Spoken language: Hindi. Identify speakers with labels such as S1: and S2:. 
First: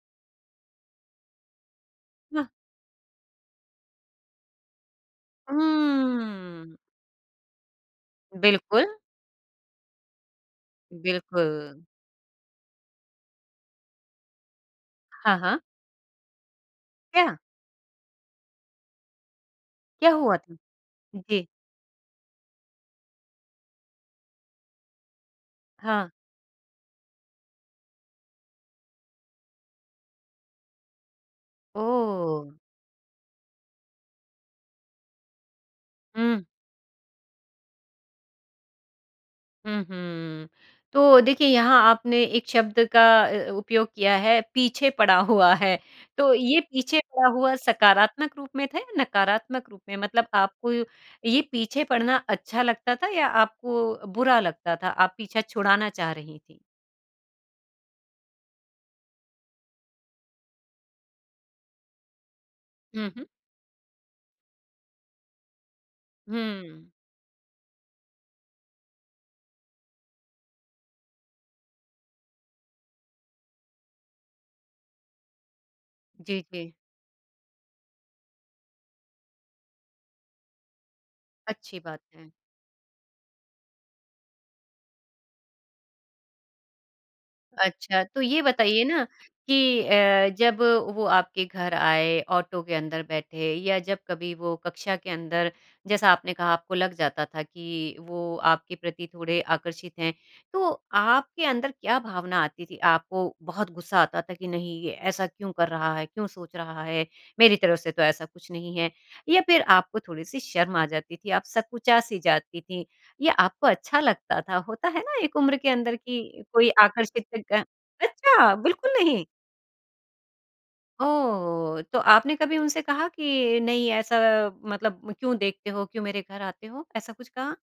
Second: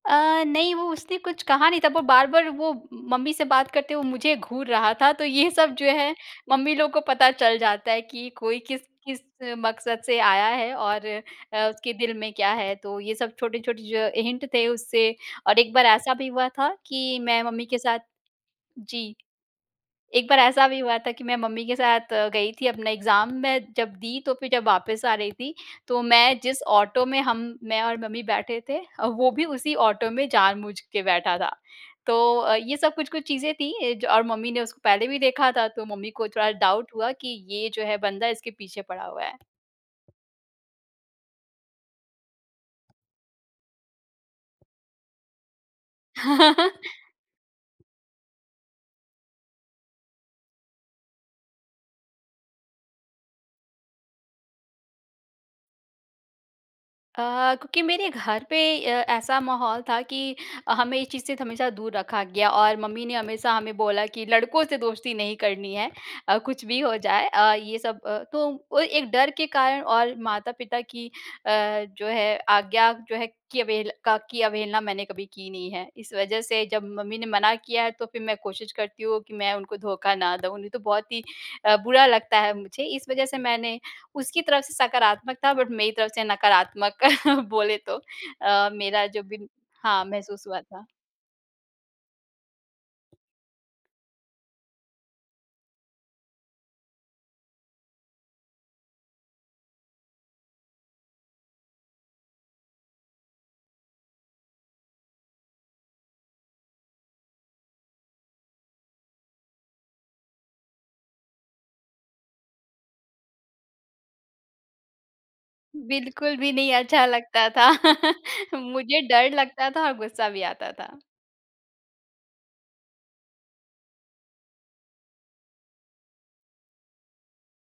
S1: अ, नहीं वो उसने कुछ कहा नहीं था पर वो
S2: हाँ।
S1: बार-बार वो मम्मी से बात करते हुए मुझे घूर रहा था, तो ये सब जो है मम्मी
S2: हम्म।
S1: लोग को पता चल जाता है कि कोई किस
S2: बिल्कुल।
S1: किस मकसद से आया है और अ,
S2: बिल्कुल।
S1: उसके दिल में क्या है? तो ये सब छोटे-छोटे जो हिंट थे उससे
S2: हाँ,
S1: और
S2: हाँ।
S1: एक बार ऐसा भी हुआ था कि
S2: क्या?
S1: मैं मम्मी के साथ जी।
S2: क्या
S1: एक
S2: हुआ
S1: बार
S2: था?
S1: ऐसा भी हुआ था कि मैं
S2: जी।
S1: मम्मी के साथ अ, गई थी अपना एग्ज़ाम में जब दी तो फिर जब वापस आ रही थी तो
S2: हाँ।
S1: मैं जिस ऑटो में हम, मैं और मम्मी बैठे थे वो भी उसी ऑटो में जानबूझ के बैठा था। तो
S2: ओह!
S1: अ, ये सब कुछ-कुछ चीज़ें थीं और मम्मी ने उसको पहले भी देखा था तो मम्मी को
S2: हुँ।
S1: थोड़ा डाउट हुआ कि ये जो है बंदा इसके पीछे पड़ा हुआ है।
S2: हुँ, हुँ। तो देखिए यहाँ आपने एक शब्द का अ, उपयोग किया है पीछे पड़ा हुआ है। तो ये पीछे पड़ा हुआ सकारात्मक रूप में था या नकारात्मक रूप में? मतलब आपको ये पीछे पड़ना अच्छा लगता था या आपको बुरा लगता था आप पीछा छुड़ाना चाह रही थीं?
S1: अ, क्योंकि मेरे घर पे अ, ऐसा माहौल था कि हमें इस चीज़ से हमेशा दूर रखा गया और मम्मी
S2: हुँ,
S1: ने
S2: हुँ।
S1: हमेशा हमें बोला कि लड़कों से दोस्ती नहीं करनी है अ, कुछ भी
S2: हुँ।
S1: हो जाए अ, ये सब। अ, तो वो एक डर के कारण और माता-पिता की अ, जो है आज्ञा जो है कि अवहेल का की अवहेलना मैंने कभी की नहीं है। इस वज़ह
S2: जी,
S1: से
S2: जी।
S1: जब मम्मी ने मना किया है तो फिर मैं कोशिश करती हूँ कि मैं उनको धोखा ना दूँ नहीं तो बहुत ही अ,
S2: अच्छी बात
S1: बुरा
S2: है।
S1: लगता है मुझे इस वज़ह से मैंने उसकी तरफ से सकारात्मक था बट मेरी तरफ से नकारात्मक बोले तो
S2: अच्छा, तो ये
S1: अ,
S2: बताइए ना
S1: मेरा जो भी
S2: कि
S1: हाँ
S2: अ,
S1: महसूस हुआ
S2: जब
S1: था।
S2: वो आपके घर आए ऑटो के अंदर बैठे, या जब कभी वो कक्षा के अंदर जैसा आपने कहा आपको लग जाता था कि वो आपके प्रति थोड़े आकर्षित हैं, तो आपके अंदर क्या भावना आती थी? आपको बहुत गुस्सा आता था कि नहीं ये ऐसा क्यों कर रहा है? क्यों सोच रहा है? मेरी तरफ से तो ऐसा कुछ नहीं है या फिर आपको थोड़ी-सी शर्म आ जाती थी आप सकुचा-सी जाती थीं ये आपको अच्छा लगता था होता है ना एक उम्र के अंदर की
S1: बिल्कुल भी
S2: कोई
S1: नहीं अच्छा
S2: आकर्षित
S1: लगता
S2: अ,
S1: था
S2: अच्छा बिल्कुल
S1: मुझे
S2: नहीं।
S1: डर लगता था और गुस्सा भी आता था।
S2: ओह! तो आपने कभी उनसे कहा कि नहीं ऐसा मतलब क्यों देखते हो? क्यों मेरे घर आते हो, ऐसा कुछ कहा?